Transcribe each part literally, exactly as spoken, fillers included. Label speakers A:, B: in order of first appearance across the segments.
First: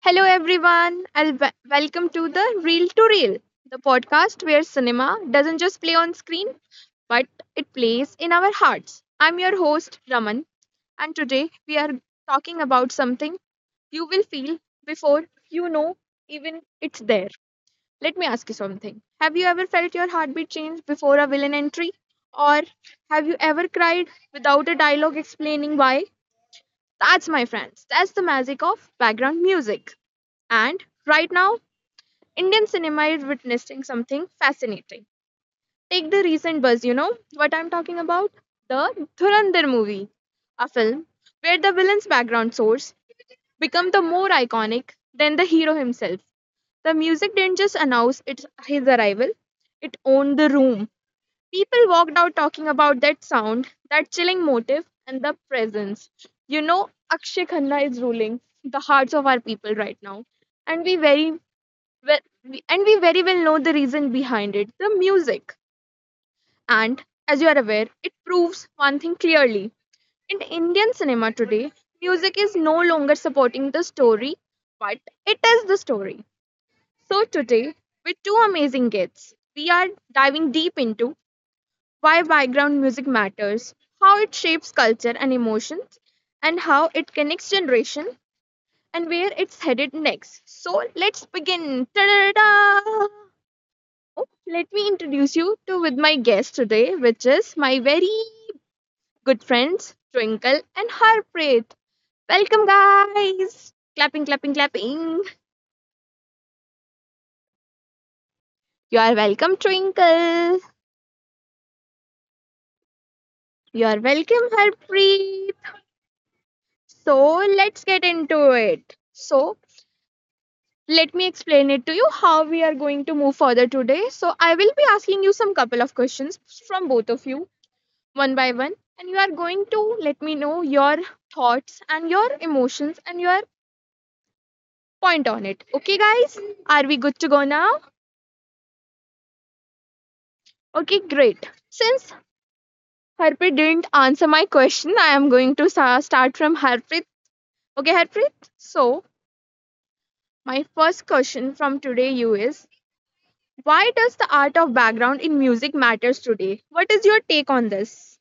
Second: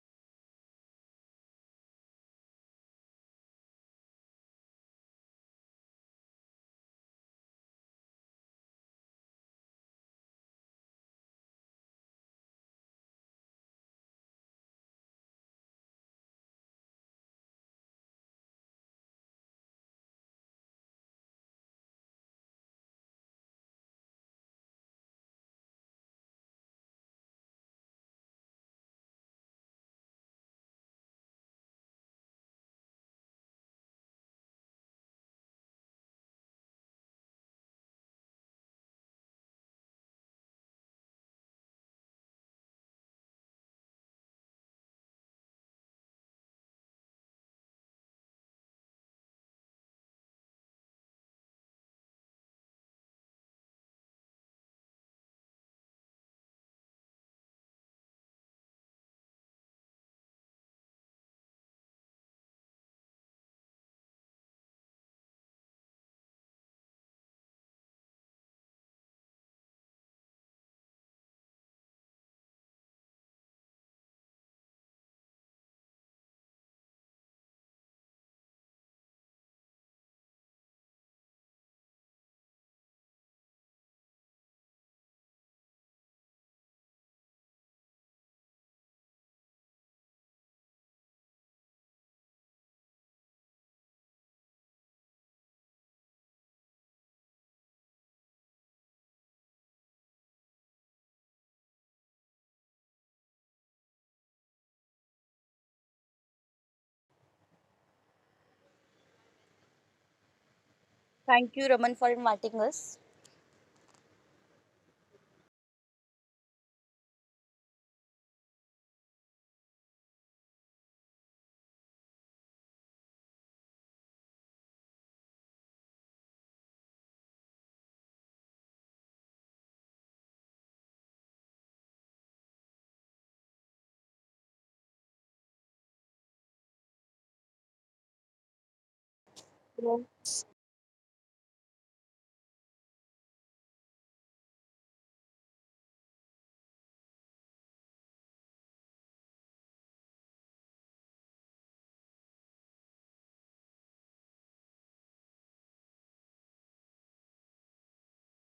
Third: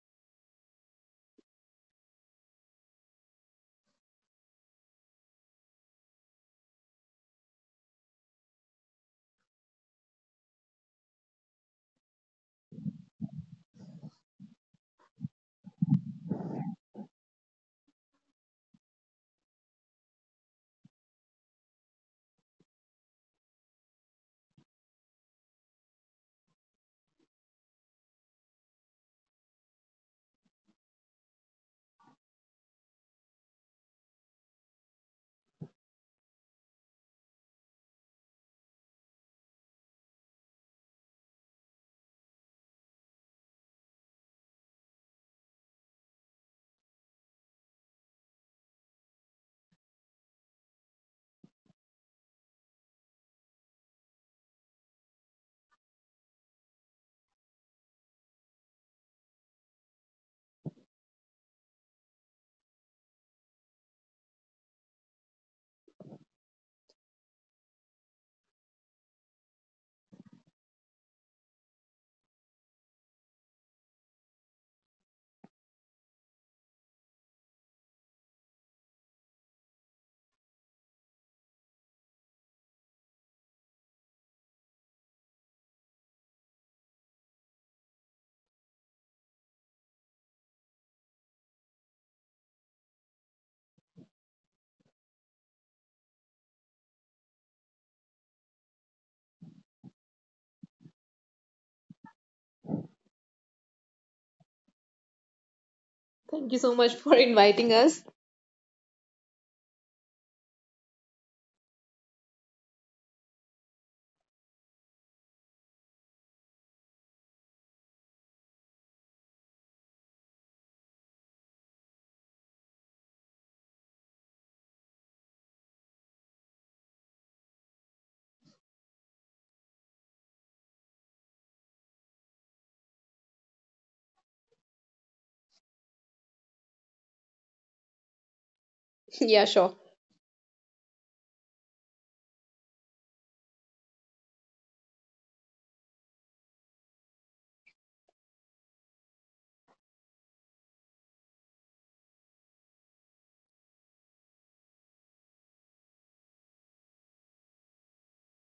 A: Hello, everyone, and w- welcome to the Reel to Reel, the podcast where cinema doesn't just play on screen, but it plays in our hearts. I'm your host, Raman, and today we are talking about something you will feel before you know even it's there. Let me ask you something. Have you ever felt your heartbeat change before a villain entry? Or have you ever cried without a dialogue explaining why? That's my friends. That's the magic of background music. And right now, Indian cinema is witnessing something fascinating. Take the recent buzz, you know what I'm talking about? The Dhurandhar movie, a film where the villain's background source become the more iconic than the hero himself. The music didn't just announce its his arrival, it owned the room. People walked out talking about that sound, that chilling motif, and the presence. You know, Akshay Khanna is ruling the hearts of our people right now, and we very well, we- and we very well know the reason behind it: the music. And as you are aware, it proves one thing clearly: in Indian cinema today, music is no longer supporting the story, but it is the story. So today, with two amazing guests, we are diving deep into why background music matters, how it shapes culture and emotions, and how it connects generation and where it's headed next. So let's begin. Ta-da-da-da! Oh, let me introduce you to with my guest today, which is my very good friends Twinkle and Harpreet. Welcome, guys! Clapping, clapping, clapping.
B: Thank you so much for inviting us.
A: You are welcome, Twinkle.
C: Thank you, Raman, for inviting us.
A: You are welcome, Harpreet. So let's get into it. So let me explain it to you how we are going to move further today. So, I will be asking you some couple of questions from both of you, one by one, and you are going to let me know your thoughts and your emotions and your point on it. Okay, guys? Are we good to go now?
B: Yeah, sure.
C: Yeah.
A: Okay, great. Since Harpreet didn't answer my question, I am going to sa- start from Harpreet. Okay, Harpreet? So, my first question from today you is, why does the art of background in music matters today? What is your take on this?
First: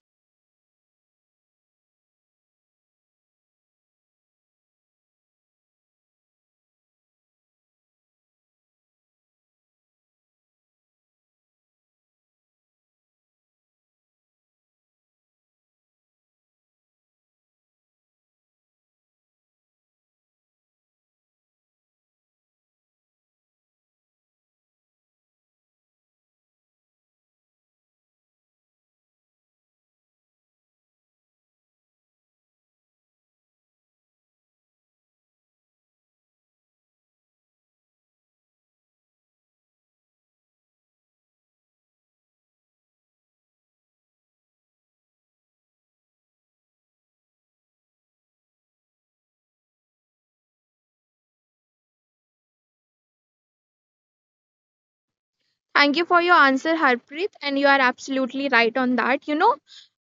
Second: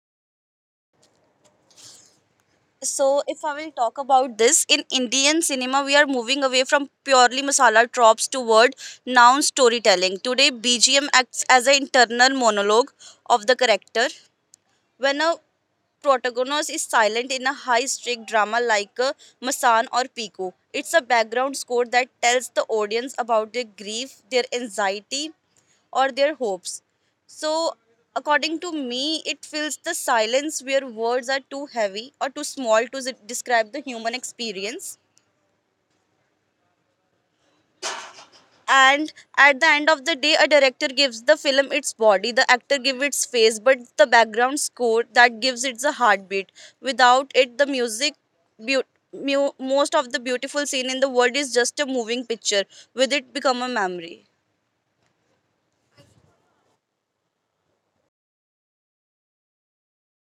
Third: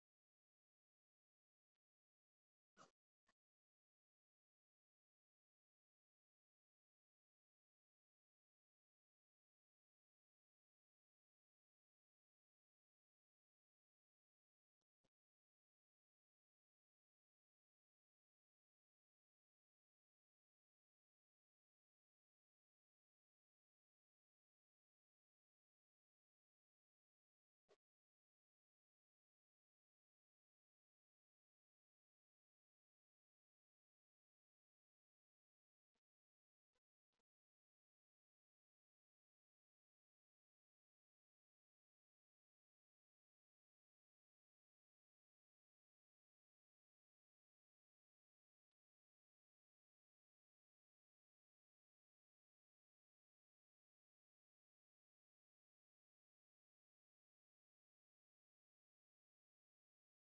C: So, if I will talk about this, in Indian cinema, we are moving away from purely masala tropes toward noun storytelling. Today, B G M acts as an internal monologue of the character. When a protagonist is silent in a high stake drama like uh, Masan or Pico, it's a background score that tells the audience about their grief, their anxiety, or their hopes. So, according to me, it fills the silence where words are too heavy or too small to s- describe the human experience. And at the end of the day, a director gives the film its body, the actor give its face, but the background score that gives it the heartbeat. Without it, the music beau- mu- most of the beautiful scene in the world is just a moving picture. With it, become a memory.
A: Thank you for your answer, Harpreet, and you are absolutely right on that. You know,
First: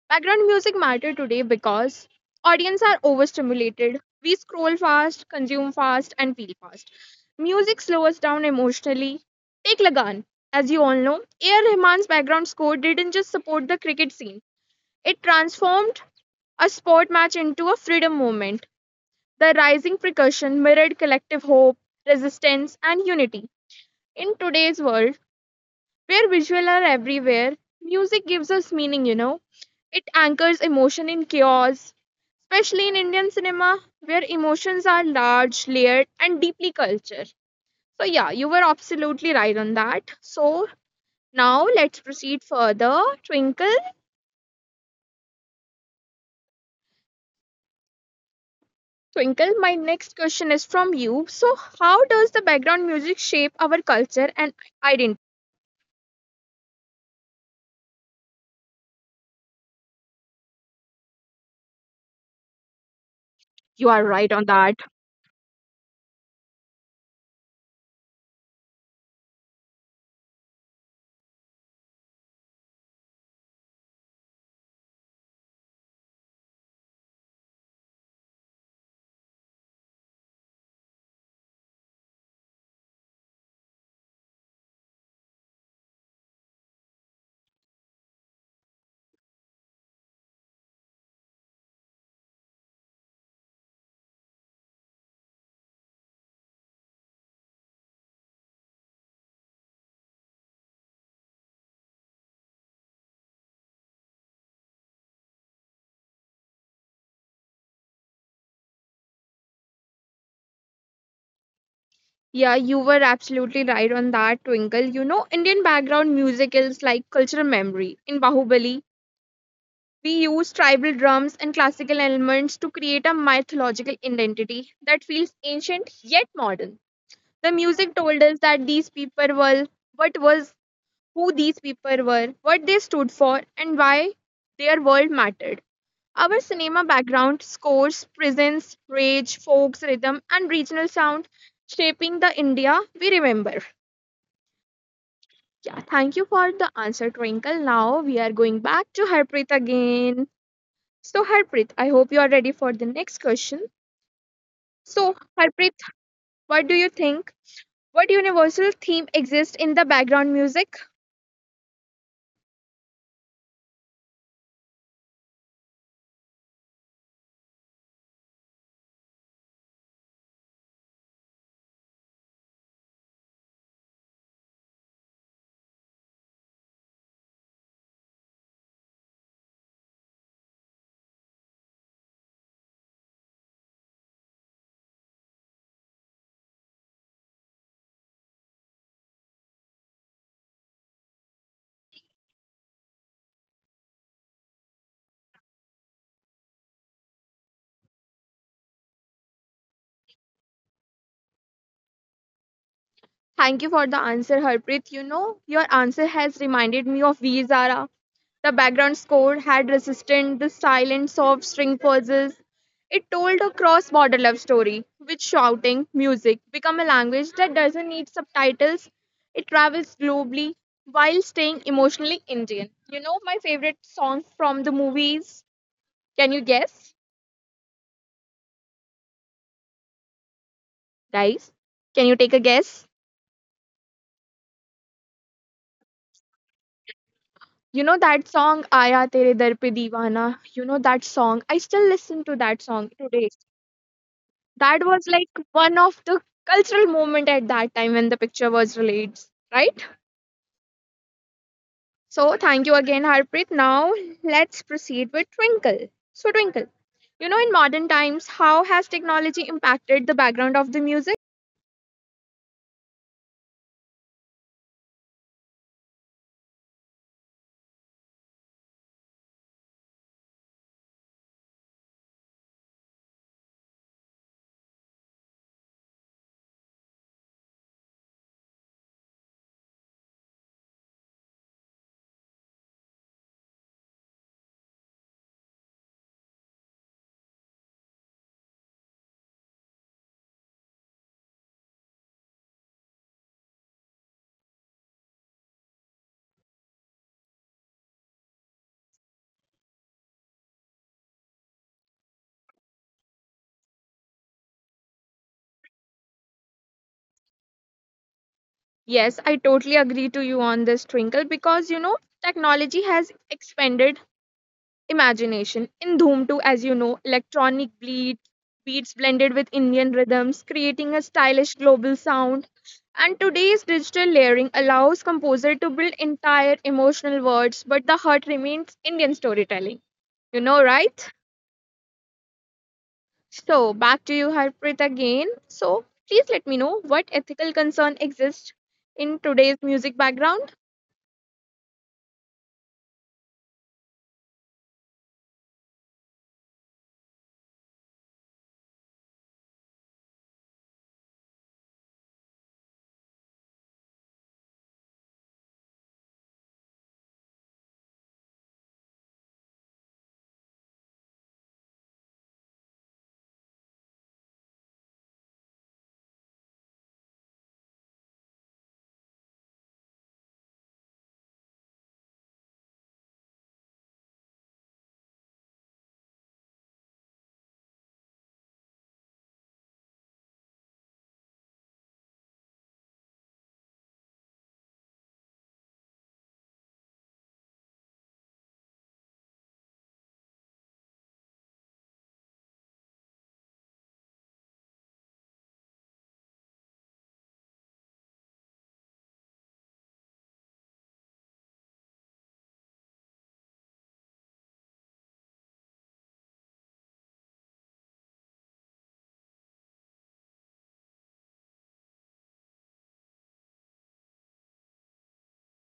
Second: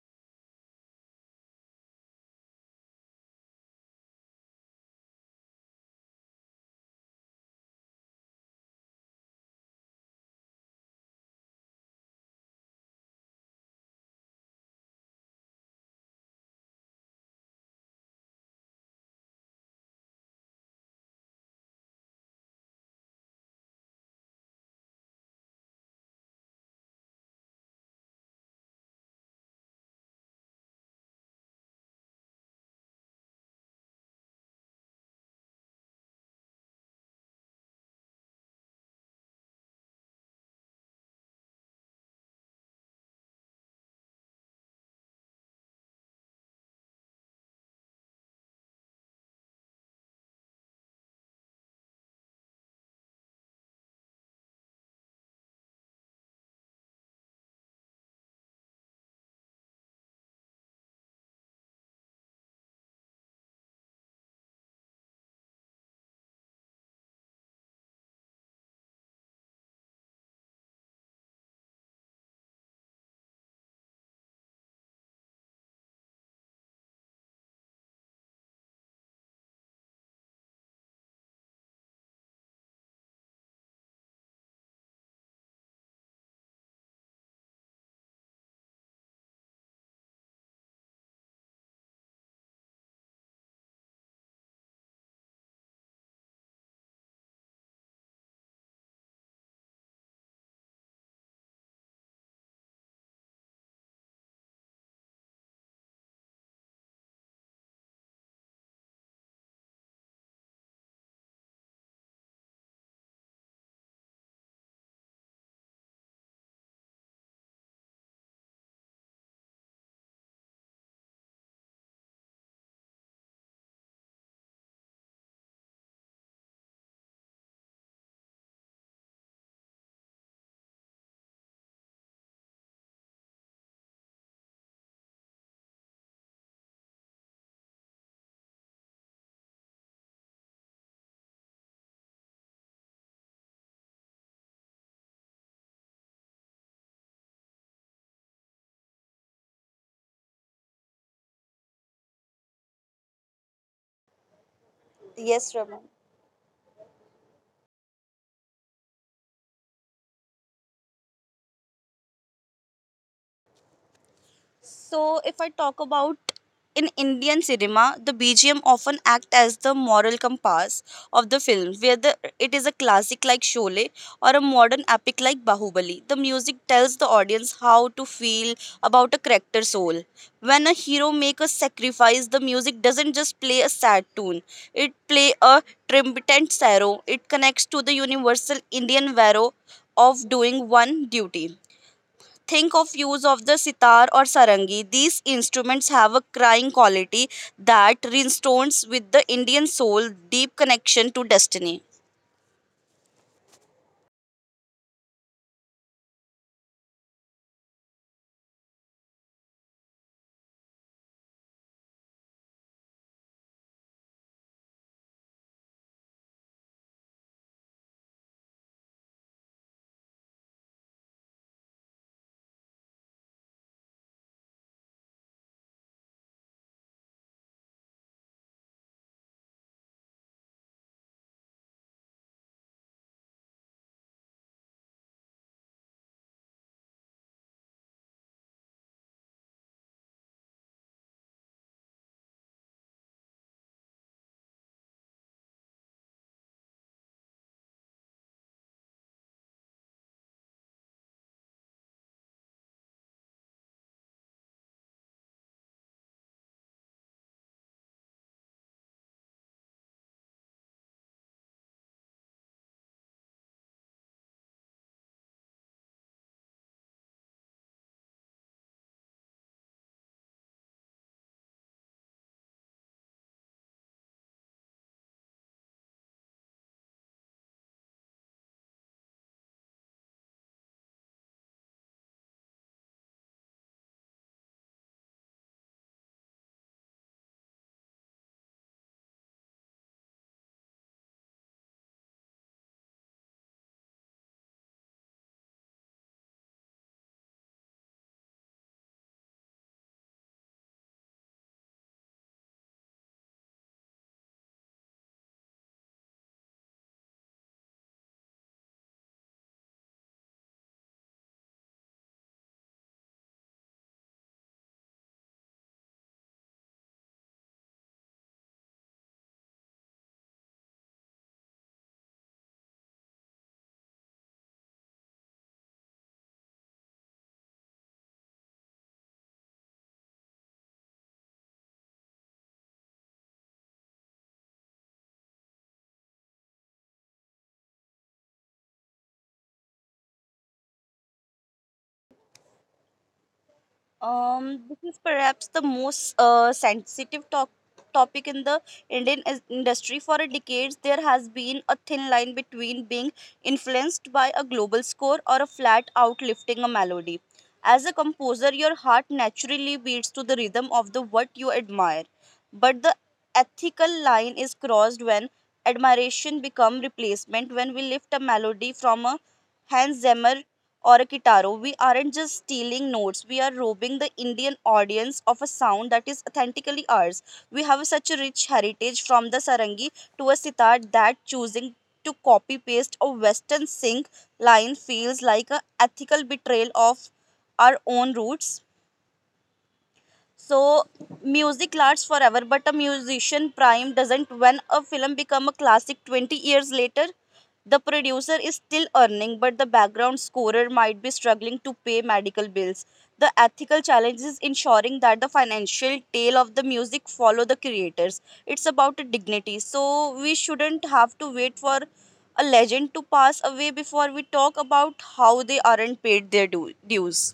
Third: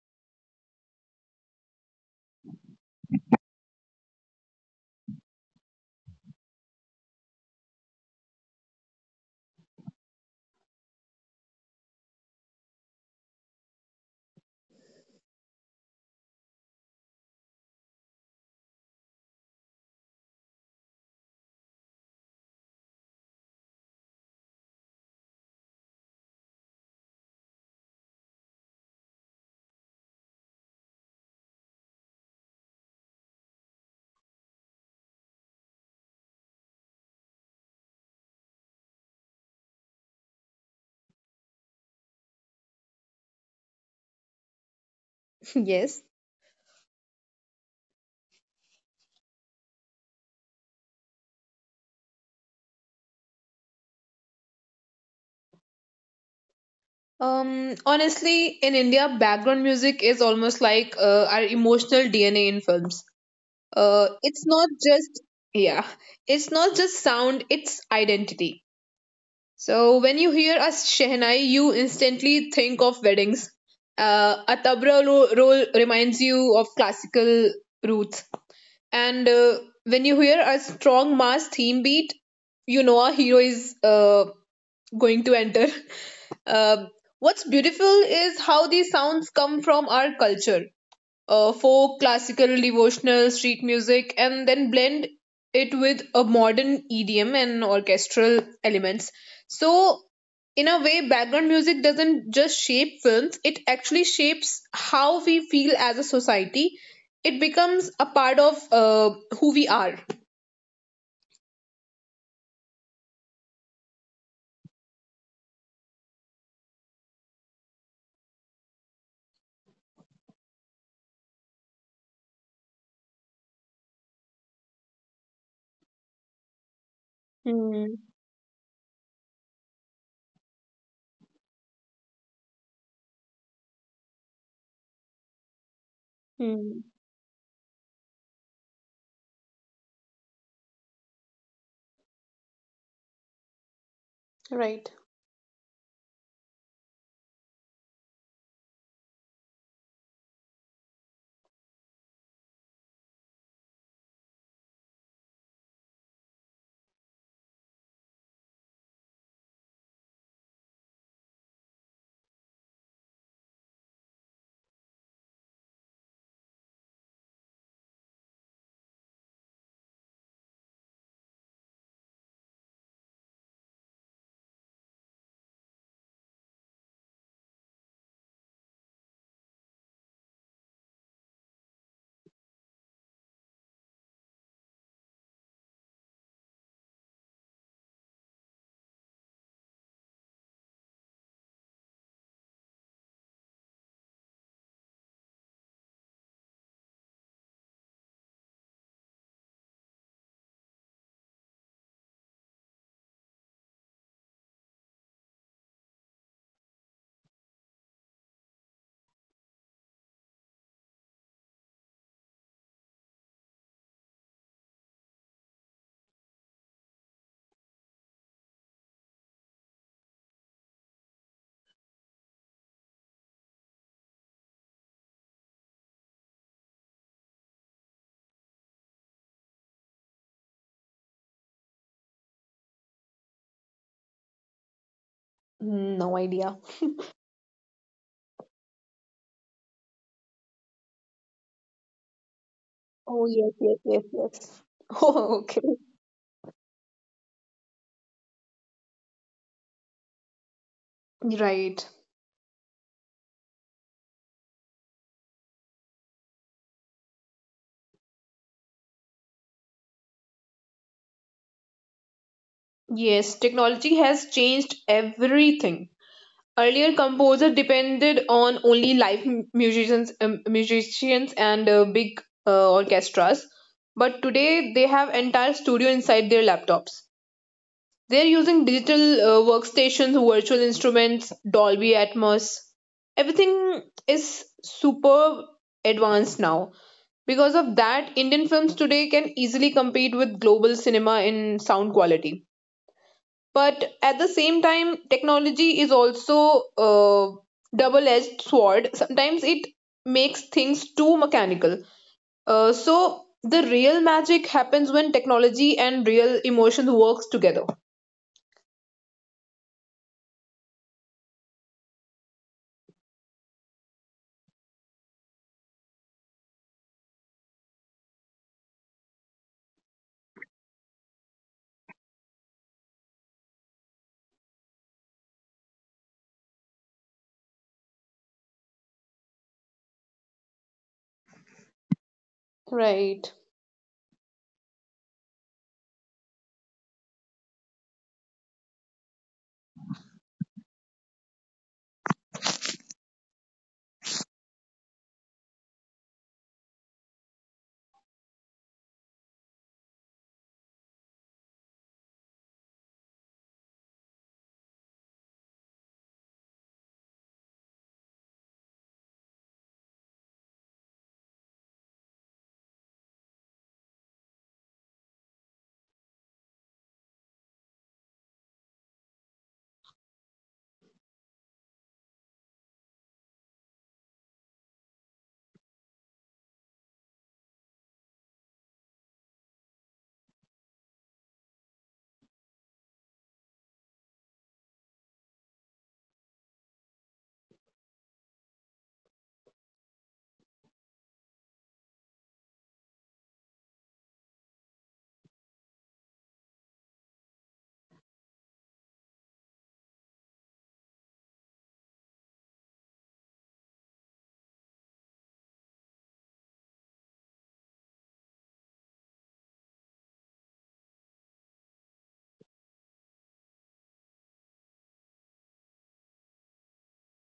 A: background music matter today because audience are overstimulated. We scroll fast, consume fast, and feel fast. Music slows us down emotionally. Take Lagan. As you all know, A R. Rahman's background score didn't just support the cricket scene. It transformed a sport match into a freedom movement. The rising percussion mirrored collective hope, resistance, and unity. In today's world, where visual are everywhere, music gives us meaning, you know. It anchors emotion in chaos, especially in Indian cinema, where emotions are large, layered, and deeply cultured. So, yeah, you were absolutely right on that. So, now let's proceed further. Twinkle,
B: Yes.
A: Twinkle, my next question is from you. So, how does the background music shape our culture and identity?
B: Um, Honestly, in India, background music is almost like uh, our emotional D N A in films.
A: You are
B: Uh,
A: right on
B: it's
A: that.
B: not just, yeah, it's not just sound, it's identity. So when you hear a Shehnai, you instantly think of weddings. Uh, a tabla ro- roll reminds you of classical roots. And uh, when you hear a strong mass theme beat, you know a hero is uh, going to enter. Uh, what's beautiful is how these sounds come from our culture uh, folk, classical, devotional, street music, and then blend it with a modern E D M and orchestral elements. So, in a way, background music doesn't just shape films, it actually shapes how we feel as a society. It becomes a part of uh, who we are.
A: Yeah, you were absolutely right on that, Twinkle. You know, Indian background music is like cultural memory. In Bahubali, we use tribal drums and classical elements to create a mythological identity that feels ancient yet modern. The
B: Hmm.
A: music told us that these people were what was who these people were, what they stood for, and why their world mattered. Our
B: Hmm.
A: cinema background scores, presents, rage, folks, rhythm, and regional sound shaping the India we remember. Yeah, thank you for the answer, Twinkle. Now we are going back to Harpreet again. So, Harpreet, I hope you are ready for the next question.
C: Yes,
A: So,
C: Rama.
A: Harpreet, what do you think? What universal theme exists in the background music?
C: So, if I talk about in Indian cinema, the B G M often act as the moral compass of the film, where the, it is a classic like Sholay or a modern epic like Bahubali. The music tells the audience how to feel about a character's soul. When a hero makes a sacrifice, the music doesn't just play a sad tune; it play a triumphant sorrow. It connects to the universal Indian vow of doing one duty. Think of use of the sitar or sarangi. These instruments have a crying quality that resonates with the Indian soul, deep connection to destiny.
A: Thank you for the answer, Harpreet. You know, your answer has reminded me of V. The background score had resistant the silent soft string pulses. It told a cross-border love story, with shouting music become a language that doesn't need subtitles. It travels globally while staying emotionally Indian. You know my favorite song from the movies. Can you guess? Guys, can you take a guess?
B: No idea.
A: You know that song Aaya Tere Dar Pe Deewana. You know that song. I still listen to
B: Oh
A: that
B: yes,
A: song
B: yes,
A: today.
B: yes, yes. Oh,
A: That was like one of the cultural moment at that time when the picture was released, right?
B: right.
A: So thank you again, Harpreet. Now let's proceed with Twinkle. So Twinkle, you know, in modern times, how has technology impacted the background of the music?
B: Yes, technology has changed everything. Earlier, composers depended on only live m- musicians, um, musicians and uh, big uh, orchestras. But today, they have entire studio inside their laptops. They're using digital uh, workstations, virtual instruments, Dolby Atmos. Everything is super advanced now. Because of that, Indian films today can easily compete with global cinema in sound quality. But at the same time, technology is also a double edged sword. Sometimes it makes things too mechanical. Uh, so the real magic happens when technology and real emotions works together.
A: Yes, I totally agree to you on this, Twinkle, because you know, technology has expanded imagination. In Dhoom two, as you know, electronic bleed, beats blended with Indian rhythms, creating a stylish global sound. And today's digital layering allows composer to build entire emotional words, but the heart remains Indian storytelling. You know, right?
B: Right.
A: So back to you, Harpreet, again. So please let me know what ethical concern exists in today's music background.
C: Um, this is perhaps the most uh, sensitive to- topic in the Indian is- industry. For decades, there has been a thin line between being influenced by a global score or a flat out lifting a melody. As a composer, your heart naturally beats to the rhythm of the what you admire. But the ethical line is crossed when admiration becomes replacement. When we lift a melody from a Hans Zimmer or a guitarra, we aren't just stealing notes, we are robbing the Indian audience of a sound that is authentically ours. We have such a rich heritage from the sarangi to a sitar that choosing to copy paste a western sing line feels like an ethical betrayal of our own roots. So music lasts forever, but a musician prime doesn't. When a film become a classic twenty years later, the producer is still earning, but the background scorer might be struggling to pay medical bills. The ethical challenge is ensuring that the financial tail of the music follow the creators. It's about dignity, so we shouldn't have to wait for a legend to pass away before we talk about how they aren't paid their du- dues.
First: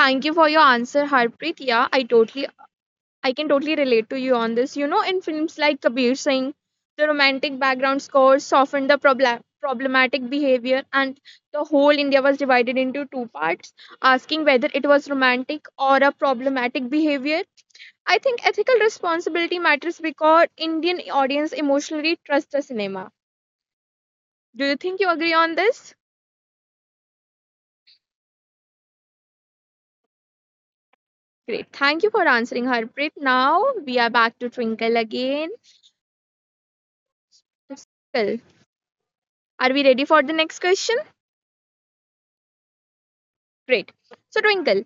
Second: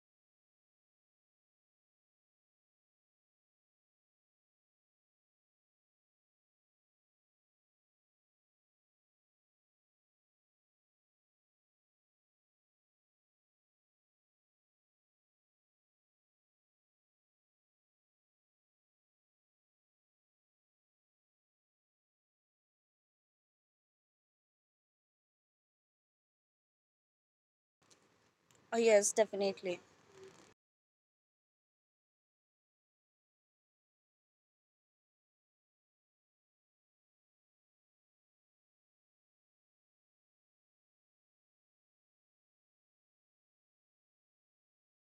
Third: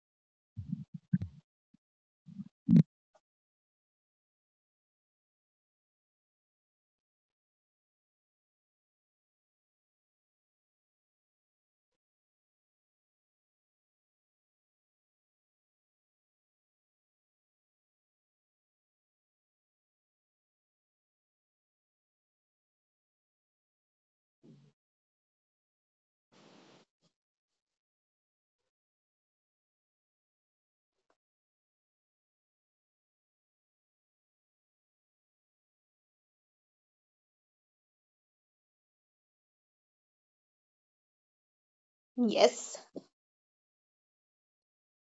A: Thank you for your answer, Harpreet. Yeah, I totally I can totally relate to you on this. You know, in films like Kabir Singh, the romantic background scores softened the problem problematic behavior, and the whole India was divided into two parts, asking whether it was romantic or a problematic behavior. I think ethical responsibility matters because Indian audience emotionally trust the cinema. Do you think you agree on this?
C: Uh, yes, definitely.
A: Great. Thank you for answering, Harpreet. Now we are back to Twinkle again. Twinkle, are we ready for the next question?
B: Yes.
A: Great. So, Twinkle,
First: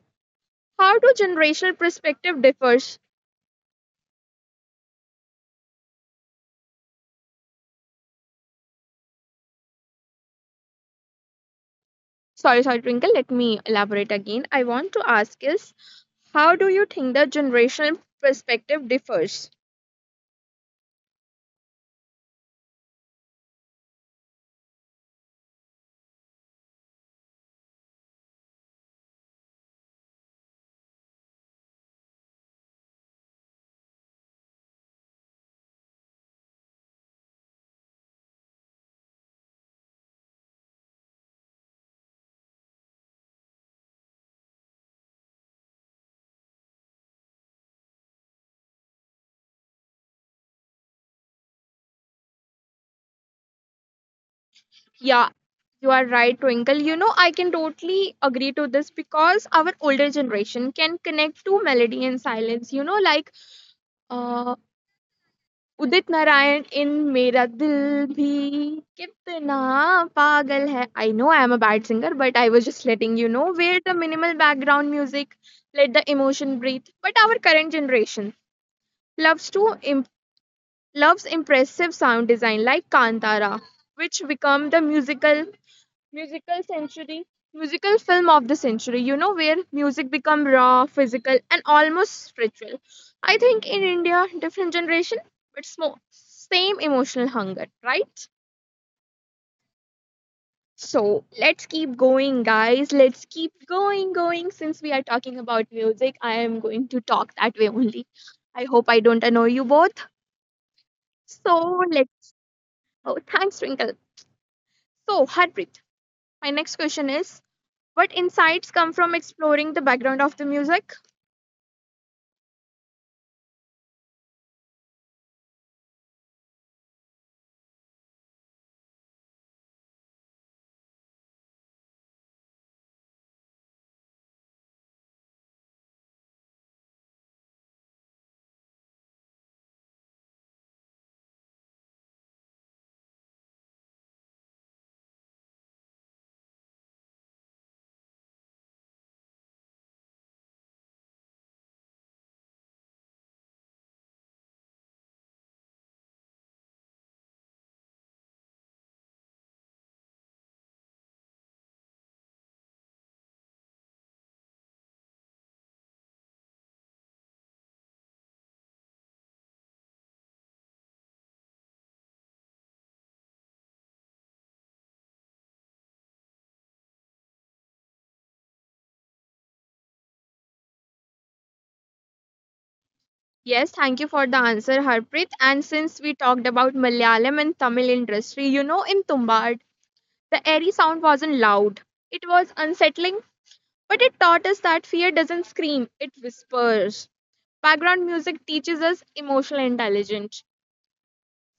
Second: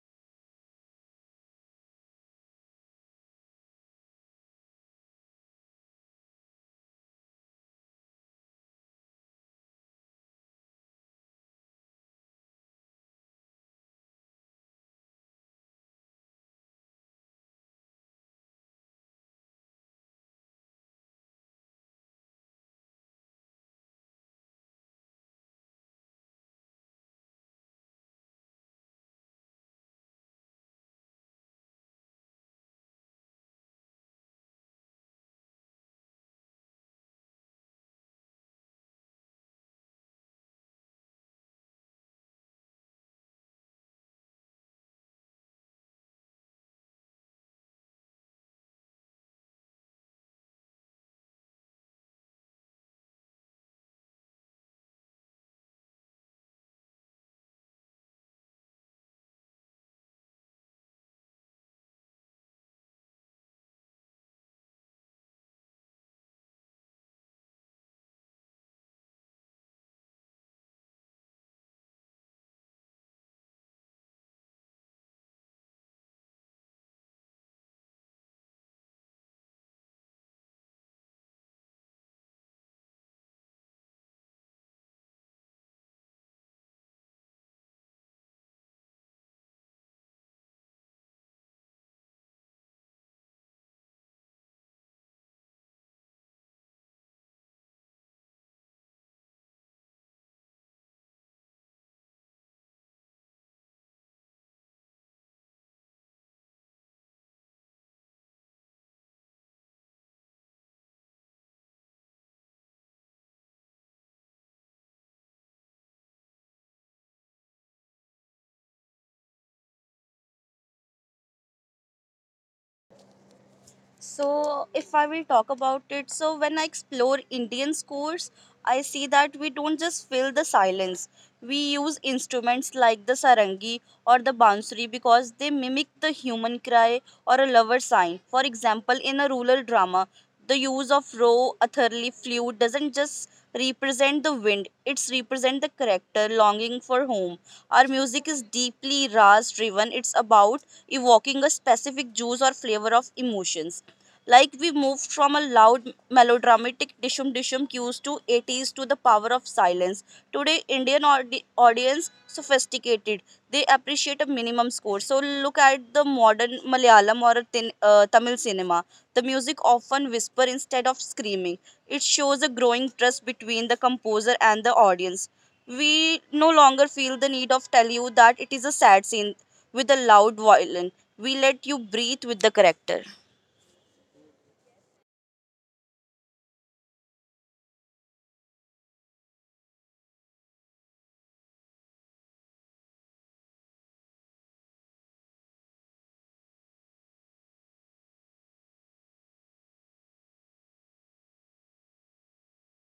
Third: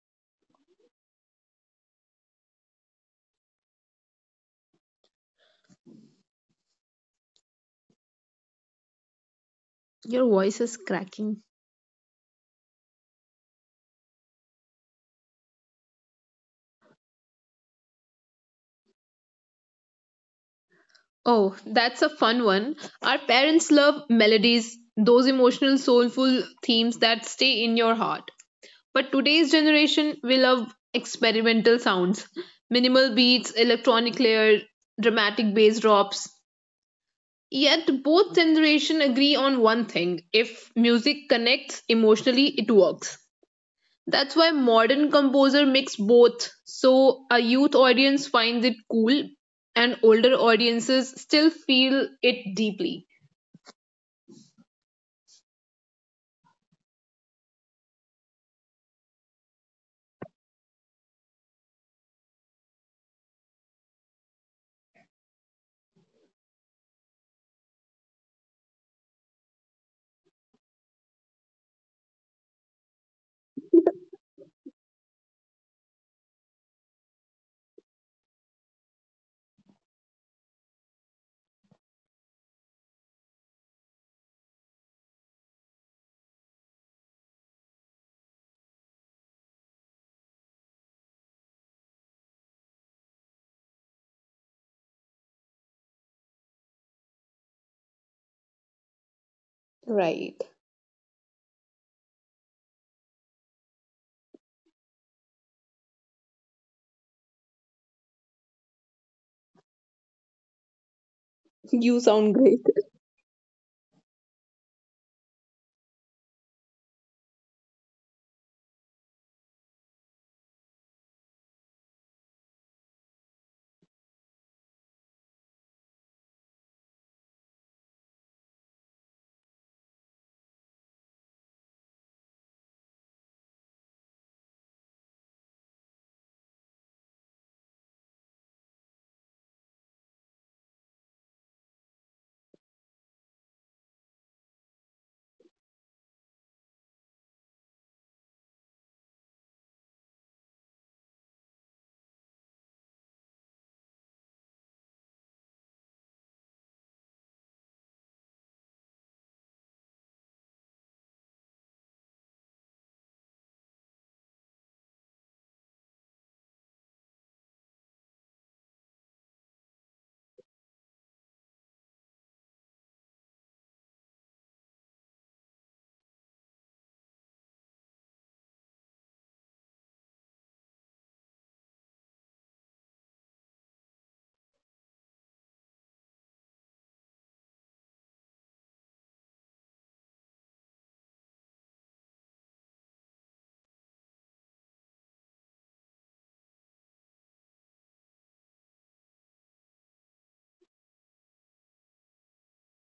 A: how do generational perspective differs?
B: Your voice is cracking.
A: Sorry, sorry, Twinkle. Let me elaborate again. I want to ask is, how do you think the generational perspective differs?
B: Oh, that's a fun one. Our parents love melodies, those emotional, soulful themes that stay in your heart. But today's generation, we love experimental sounds, minimal beats, electronic layer, dramatic bass drops. Yet both generation agree on one thing: if music connects emotionally, it works. That's why modern composer mix both, so a youth audience finds it cool, and older audiences still feel it deeply.
A: Yeah, you are right, Twinkle. You know, I can totally agree to this because our older generation can connect to melody and silence. You know, like uh, उदित नारायण इन मेरा दिल भी कितना पागल है. I know I am a bad singer, but I was just letting you know. Wear the minimal background music, let the emotion breathe. But our current generation loves to imp- loves impressive sound design like Kantara, which become the musical. musical century musical film of the century, you know, where music become raw physical and almost spiritual. I think in India different generation, but more same emotional hunger, right?
B: Right.
A: So let's keep going, guys, let's keep going going since we are talking about music, I am going to talk that way only. I hope I don't annoy you both.
B: You sound
A: So
B: great.
A: let oh, thanks, Twinkle. So heartbreak, my next question is, what insights come from exploring the background of the music?
C: So, if I will talk about it, so when I explore Indian scores, I see that we don't just fill the silence. We use instruments like the sarangi or the bansuri because they mimic the human cry or a lover sign. For example, in a rural drama, the use of raw atharli flute doesn't just represent the wind; it's represent the character longing for home. Our music is deeply ras driven. It's about evoking a specific juice or flavor of emotions. Like we moved from a loud melodramatic dishum dishum cues to eighties to the power of silence. Today, Indian audi- audience sophisticated. They appreciate a minimum score. So look at the modern Malayalam or a tin, uh, Tamil cinema. The music often whisper instead of screaming. It shows a growing trust between the composer and the audience. We no longer feel the need of tell you that it is a sad scene with a loud violin. We let you breathe with the character.
A: Yes, thank you for the answer, Harpreet. And since we talked about Malayalam and Tamil industry, you know, in Tumbad, the airy sound wasn't loud. It was unsettling, but it taught us that fear doesn't scream, it whispers. Background music teaches us emotional intelligence.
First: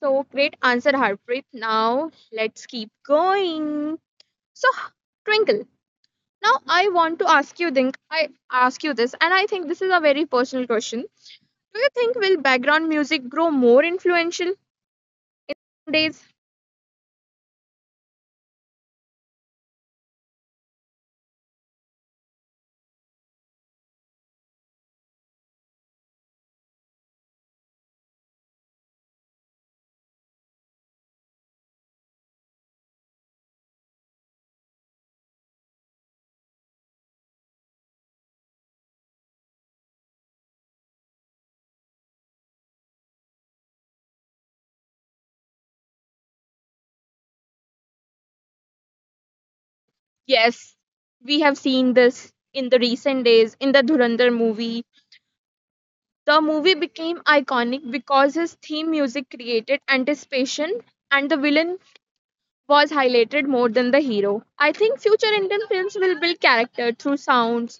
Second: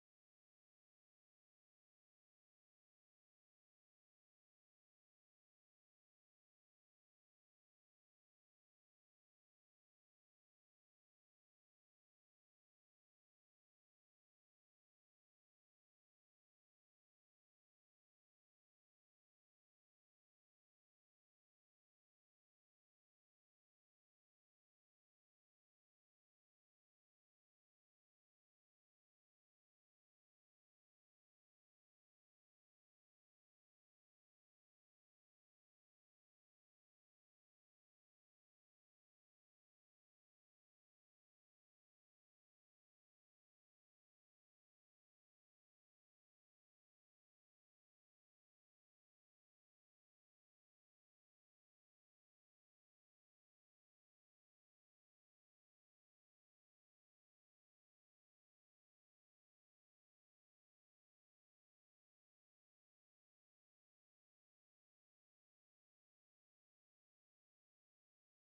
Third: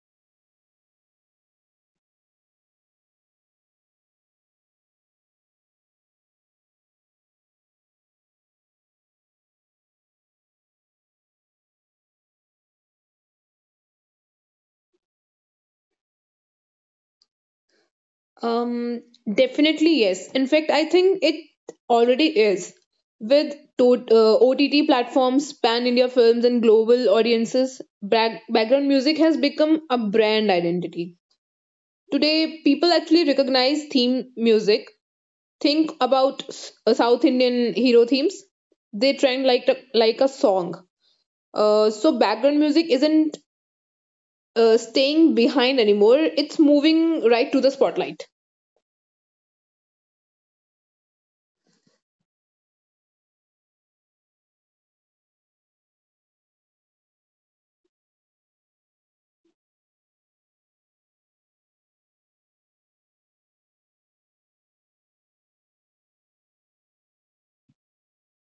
A: So, great answer, Harpreet. Now, let's keep going. So, Twinkle, now I want to ask you, think I ask you this, and I think this is a very personal question. Do you think will background music grow more influential days
B: Um, Definitely yes. In fact, I think it already is. With to- uh, O T T platforms, pan India films, and global audiences, back- background music has become a brand identity. Today, people actually recognize theme music. Think about s- uh, South Indian hero themes. They trend like a, like a song. Uh, so background music isn't uh, staying behind anymore. It's moving right to the spotlight.
A: Yes, we have seen this in the recent days in the Dhurandhar movie. The movie became iconic because his theme music created anticipation and the villain was highlighted more than the hero. I think future Indian films will build character through sounds,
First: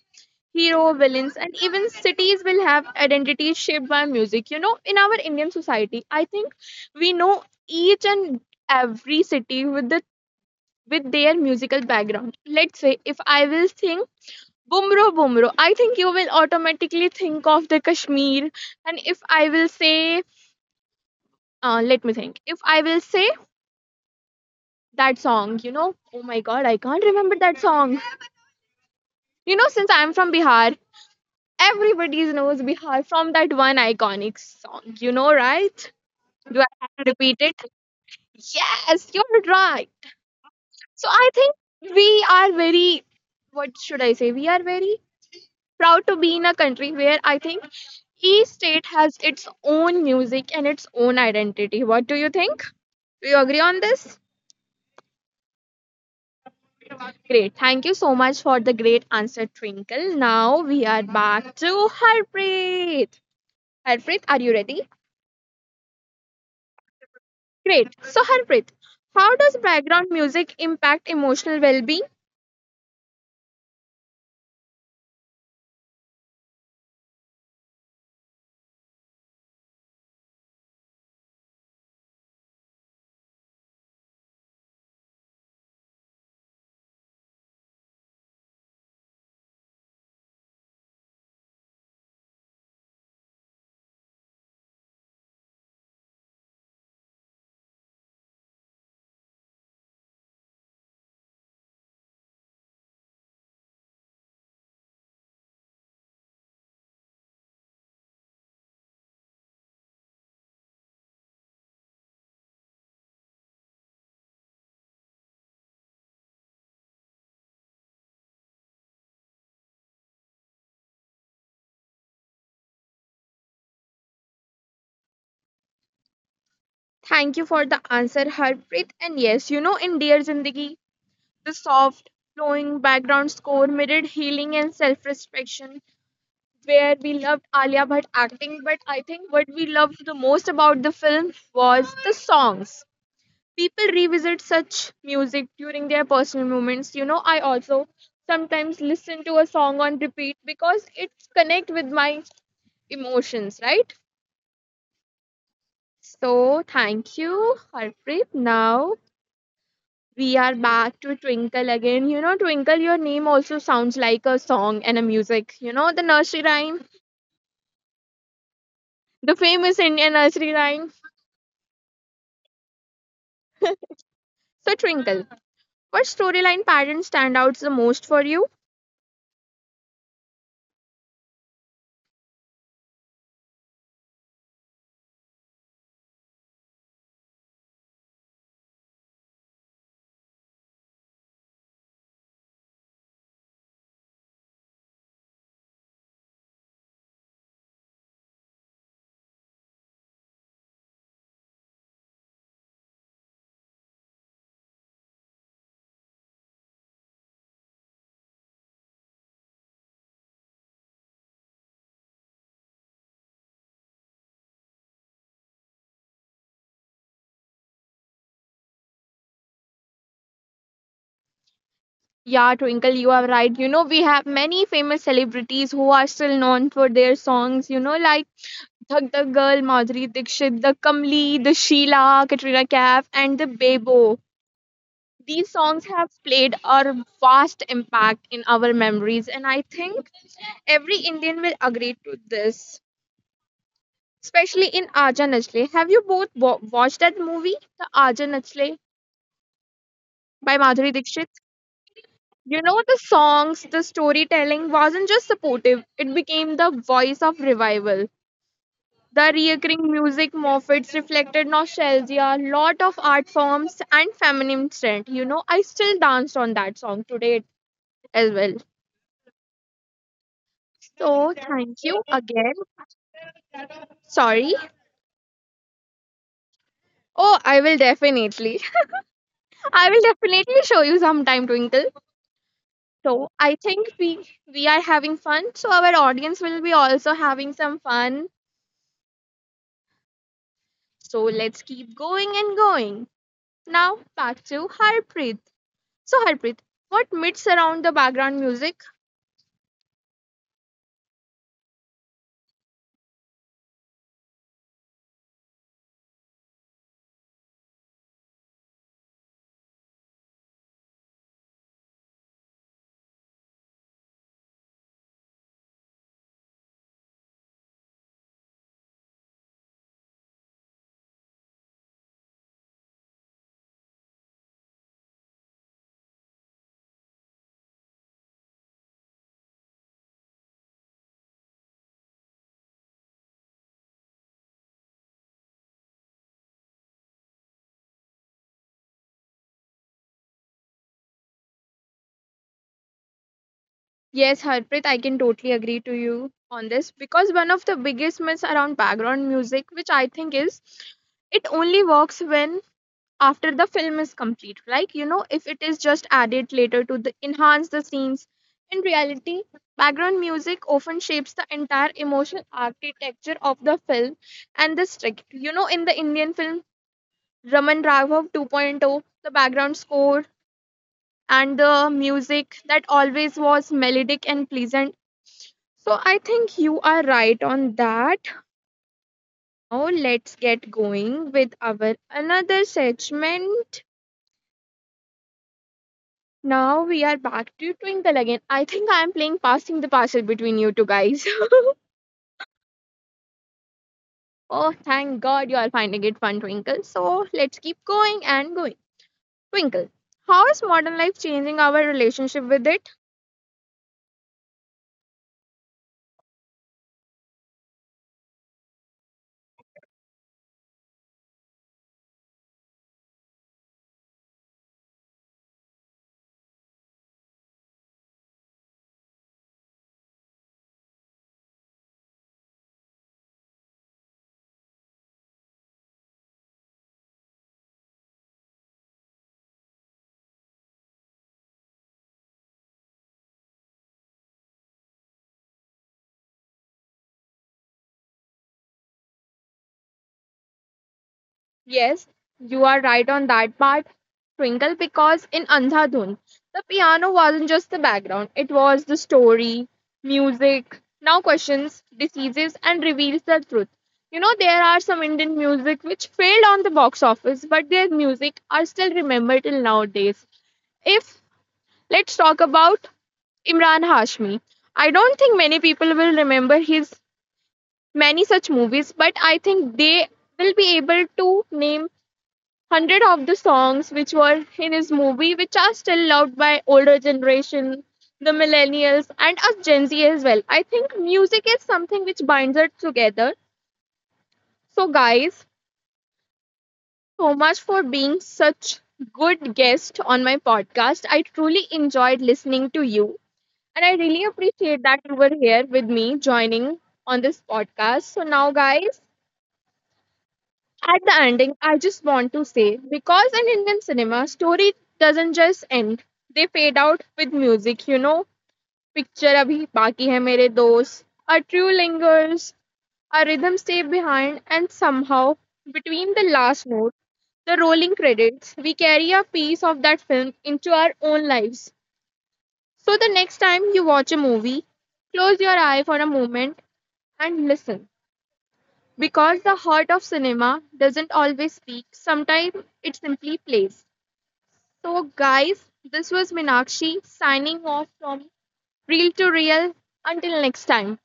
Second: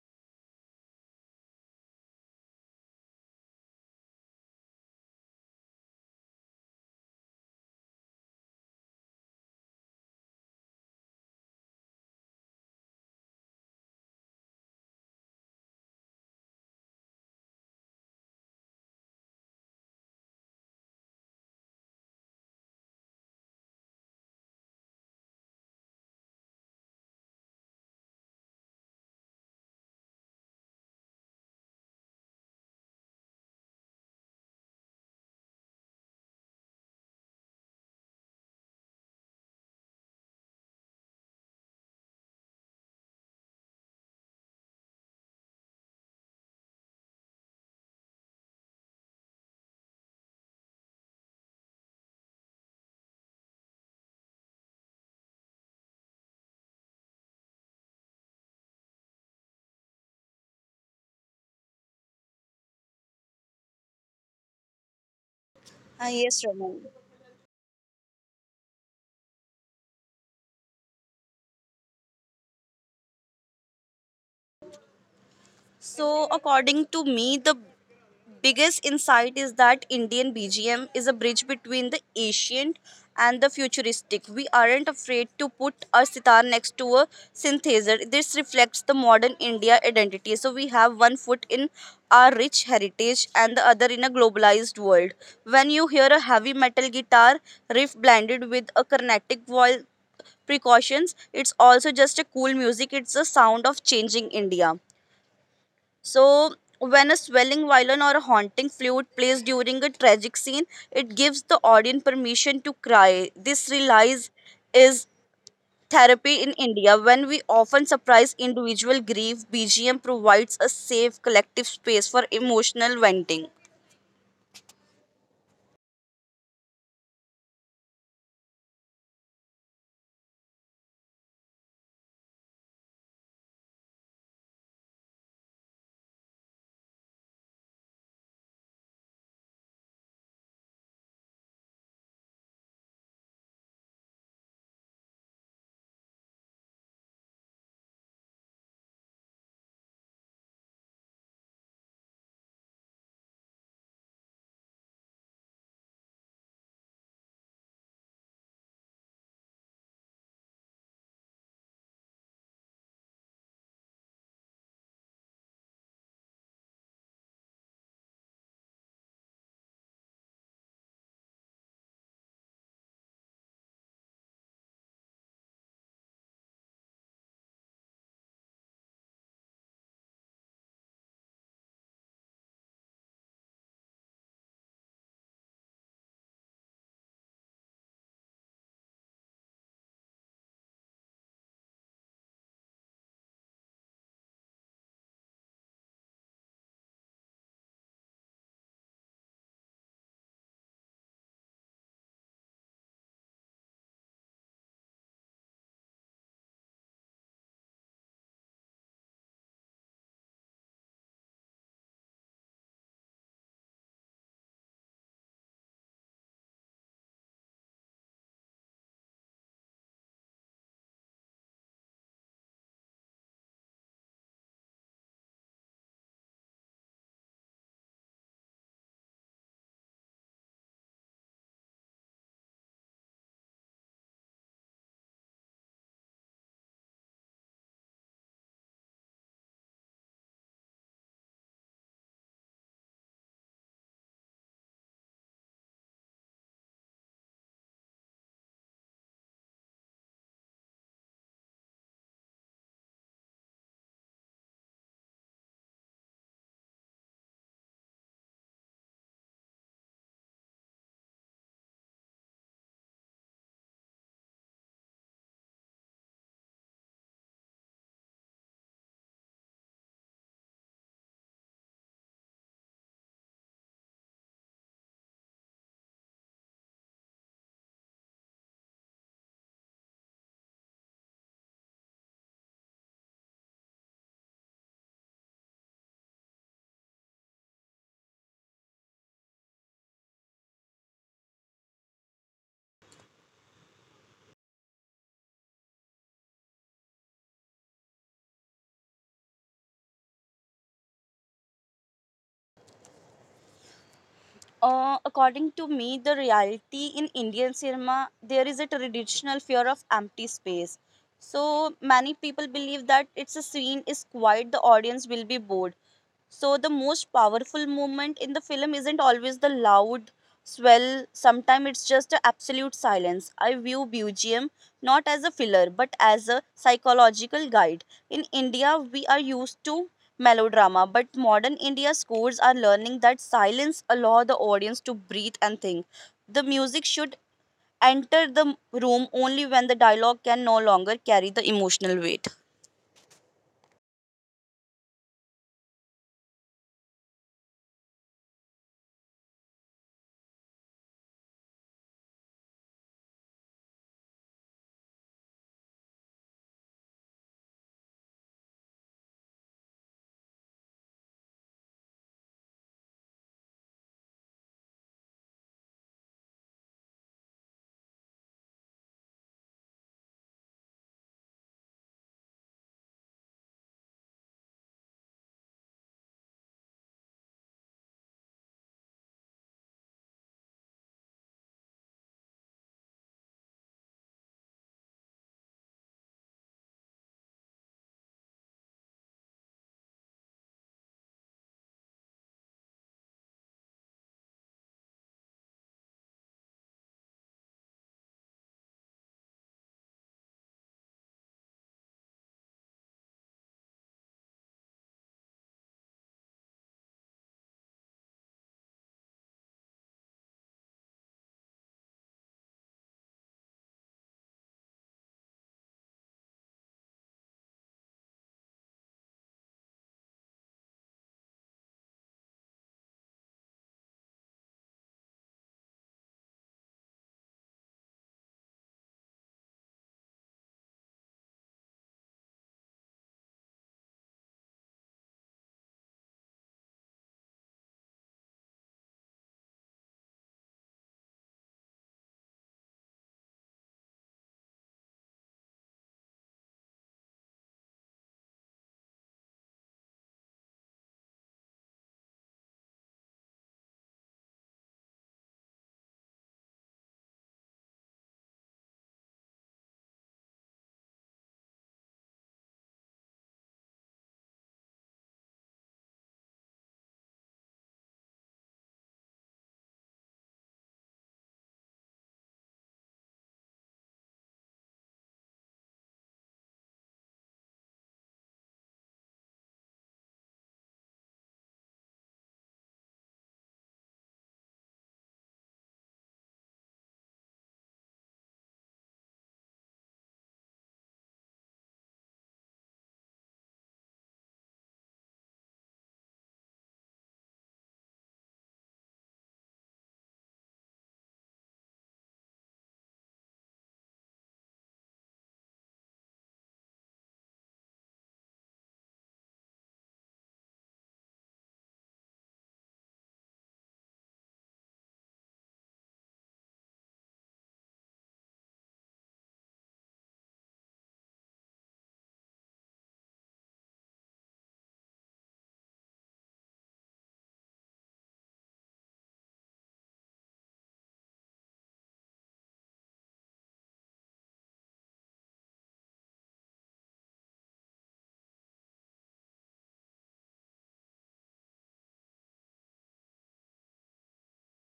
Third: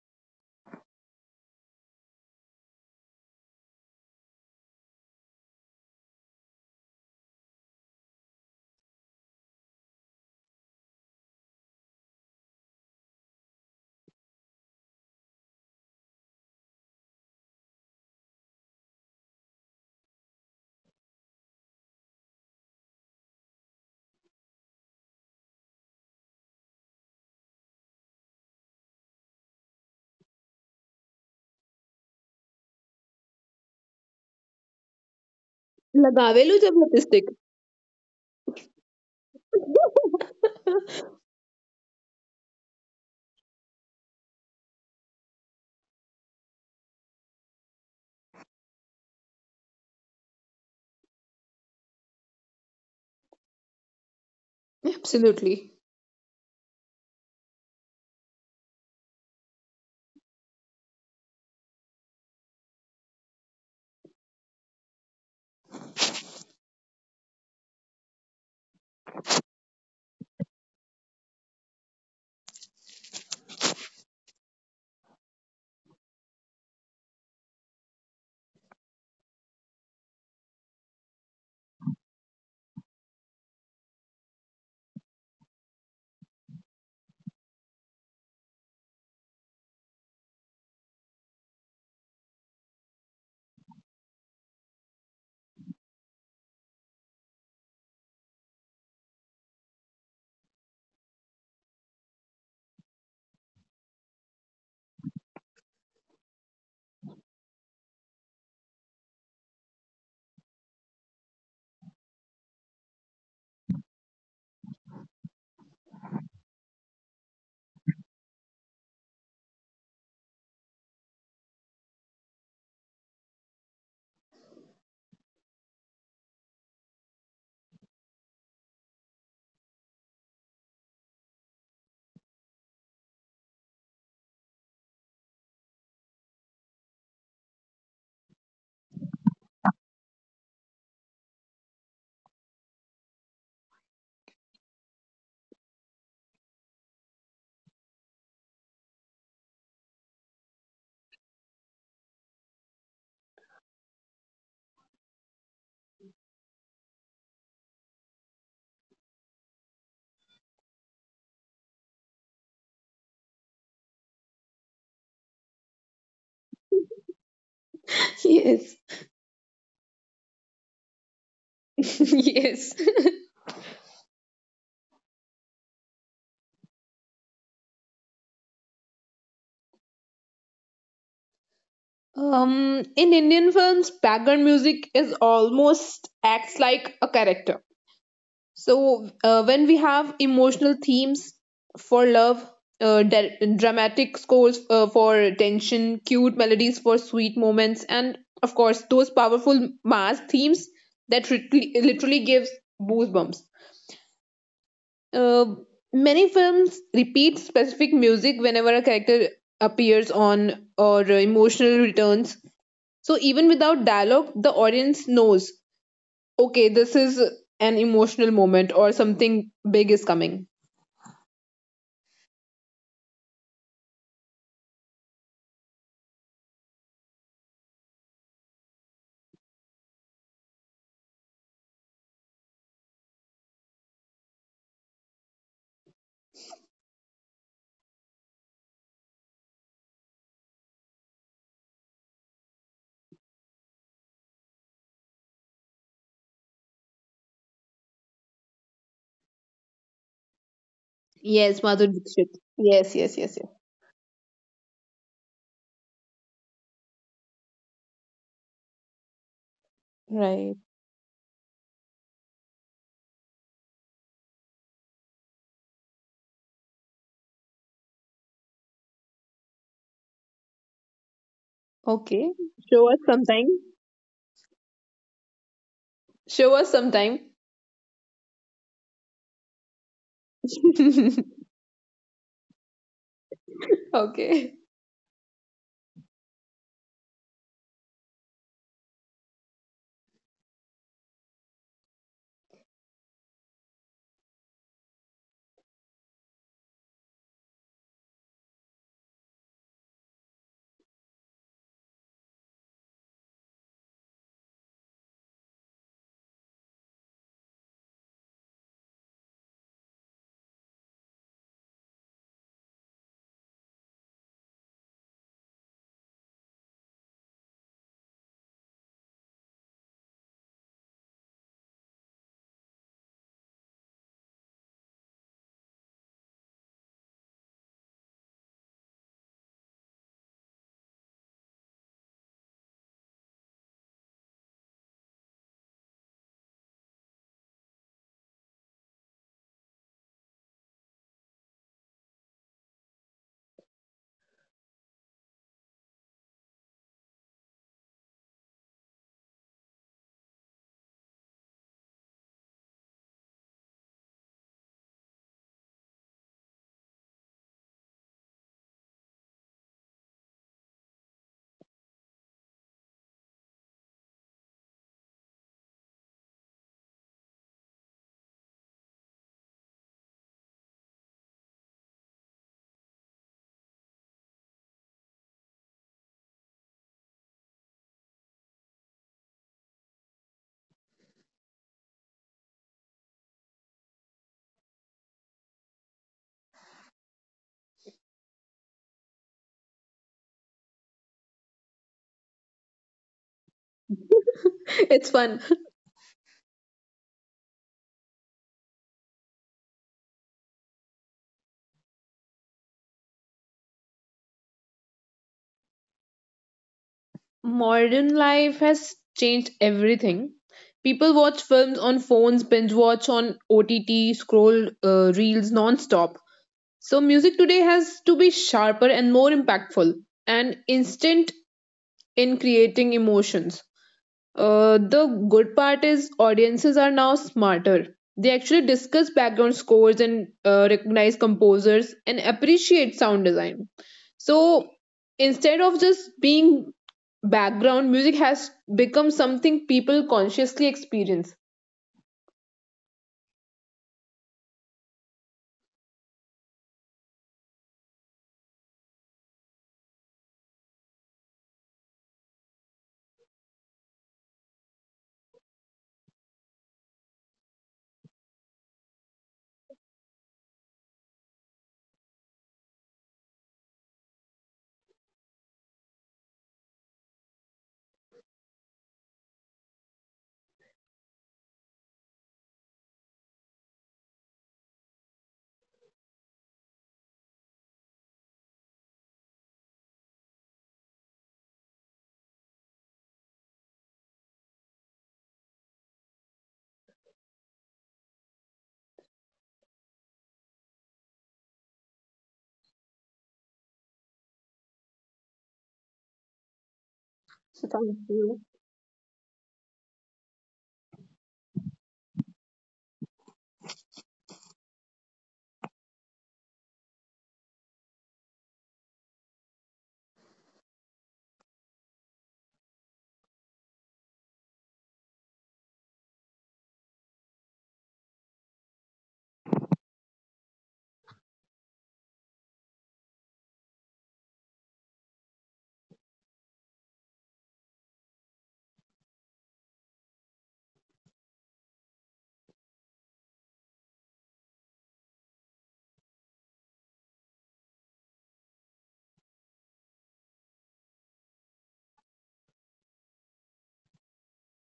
A: hero, villains, and even cities will have identities shaped by music. You know, in our Indian society, I think we know each and every city with the with their musical background. Let's say if I will sing Bumro, Bumro. I think you will automatically think of the Kashmir. And if I will say, uh, let me think. If I will say that song, you know, oh my god, I can't remember that song. You know, since I'm from Bihar, everybody knows Bihar from that one iconic song. You know, right?
B: लगा वे
A: Do I
B: लो जब.
A: have to repeat it? Yes, you're right. So I think we are very, what should I say? We are very proud to be in a country where I think each state has its own music and its own identity. What do you think? Do you agree on this?
B: Absolutely.
A: Great. Thank you so much for the great answer, Twinkle. Now we are back to Harpreet. Harpreet, are you ready?
C: Uh, yes, Roman.
A: Great. So, Harpreet, how does background music impact emotional well being?
C: So, according to me, the biggest insight is that Indian B G M is a bridge between the ancient and the futuristic. We aren't afraid to put our sitar next to a synthesizer. This reflects the modern India identity. So, we have one foot in our rich heritage and the other in a globalized world. When you hear a heavy metal guitar riff blended with a Carnatic voice, precautions. It's also just a cool music. It's the sound of changing India. So, when a swelling violin or a haunting flute plays during a tragic scene, it gives the audience permission to cry. This relies is therapy in India. When we often surprise individual grief, B G M provides a safe collective space for emotional venting.
A: Thank you for the answer, Harpreet. And yes, you know, in Dear Zindagi, the soft, flowing background score mirrored healing and self respection, where we loved Alia Bhatt acting, but I think what we loved the most about the film was the songs. People revisit such music during their personal moments. You know, I also sometimes listen to a song on repeat because it connect with my emotions, right? So thank you, Harpreet. Now we are back to Twinkle again. You know, Twinkle, your name also sounds like a song and a music. You know, the nursery rhyme,
B: Yes,
A: the famous Indian nursery rhyme.
B: yes.
A: So, Twinkle, what storyline pattern stand out the most for you?
B: Um, in Indian films, background music is almost acts like a character. So uh, when we have emotional themes for love, uh, dra- dramatic scores uh, for tension, cute melodies for sweet moments, and of course those powerful mass themes that rit- literally gives goosebumps. Uh, Many films repeat specific music whenever a character appears on or uh, emotional returns. So even without dialogue, the audience knows, okay, this is an emotional moment or something big is coming.
A: Yeah, Twinkle, you are right. You know, we have many famous celebrities who are still known for their songs, you know, like Thug the Girl, Madhuri Dixit, the Kamli, the Sheila, Katrina Kaif, and the Bebo. These songs have played a vast impact in our memories, and I think every Indian will agree to this, especially in Aaja Nachle. Have you both wa- watched that movie, The Aaja Nachle
B: Yes,
A: by
B: Madhur
A: Madhuri
B: Dixit.
A: Dixit?
B: Yes, yes, yes, yes.
A: You know, the songs, the storytelling wasn't just supportive, it became the voice of revival. The
B: Right.
A: recurring music Moffat's reflected nostalgia, lot of art forms, and feminine trend. You know, I still danced on that song today as well. So,
B: Okay.
A: thank
B: Show us
A: you
B: sometime.
A: again. Sorry.
B: Show us sometime.
A: Oh, I will definitely. I will definitely show you sometime, Twinkle.
B: Okay.
A: So, I think we we are having fun. So, our audience will be also having some fun. So, let's keep going and going. Now back to Harpreet. So Harpreet, what myths around the background music?
C: Uh, according to me, the reality in Indian cinema, there is a traditional fear of empty space. So many people believe that it's a scene is quiet, the audience will be bored. So the most powerful moment in the film isn't always the loud. Well, sometimes it's just a absolute silence. I view B G M not as a filler but as a psychological guide. In India, we are used to melodrama, but modern India scores are learning that silence allow the audience to breathe and think. The music should enter the room only when the dialogue can no longer carry the emotional weight.
A: Yes, Harpreet, I can totally agree to you on this because one of the biggest myths around background music, which I think is it only works when after the film is complete. Like, you know, if it is just added later to the, enhance the scenes. In reality, background music often shapes the entire emotional architecture of the film and the script. You know, in the Indian film, Raman Raghav 2.0, the background score and the music that always was melodic and pleasant. So I think you are right on that. Now let's get going with our another segment. Now we are back to Twinkle again. I think I am playing passing the parcel between you two guys.
B: It's fun.
A: Oh, thank God you are finding it fun, Twinkle. So let's keep going and going. Twinkle, how is modern life changing our relationship with it?
B: Modern life has changed everything. People watch films on phones, binge watch on O T T, scroll uh, reels non-stop. So music today has to be sharper and more impactful and instant in creating emotions. Uh, the good part is audiences are now smarter. They actually discuss background scores and uh, recognize composers and appreciate sound design. So instead of just being background, music has become something people consciously experience.
A: Yes, you are right on that part, Twinkle, because in Andhadhun, the piano wasn't just the background, it was the story, music, now questions, diseases, and reveals the truth. You know, there are some Indian music which failed on the box office, but their music are still remembered till nowadays. If let's talk about Imran Hashmi, I don't think many people will remember his many such movies, but I think they will be able to name Hundred of the songs which were in his movie, which are still loved by older generation, the millennials and us Gen Z as well. I think music is something which binds us together. So guys, so much for being such good guest on my podcast. I truly enjoyed listening to you and I
B: So
A: really
B: thank you.
A: appreciate that you were here with me joining on this podcast. So now guys, at the ending, I just want to say because in Indian cinema, story doesn't just end, they fade out with music, you know. Picture Abhi Baki Hai Mere Dost, a true lingers, a rhythm stay behind, and somehow between the last note, the rolling credits, we carry a piece of that film into our own lives. So the next time you watch a movie, close your eye for a moment and listen. Because the heart of cinema doesn't always speak, sometimes it simply plays. So, guys, this was Minakshi signing off from Real to Real. Until next time,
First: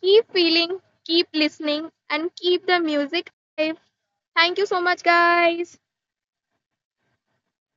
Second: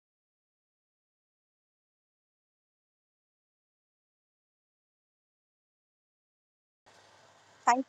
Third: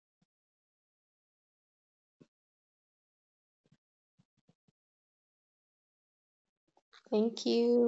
A: keep feeling, keep listening, and keep the music alive. Thank you so much, guys.
B: Thank you.
C: Thank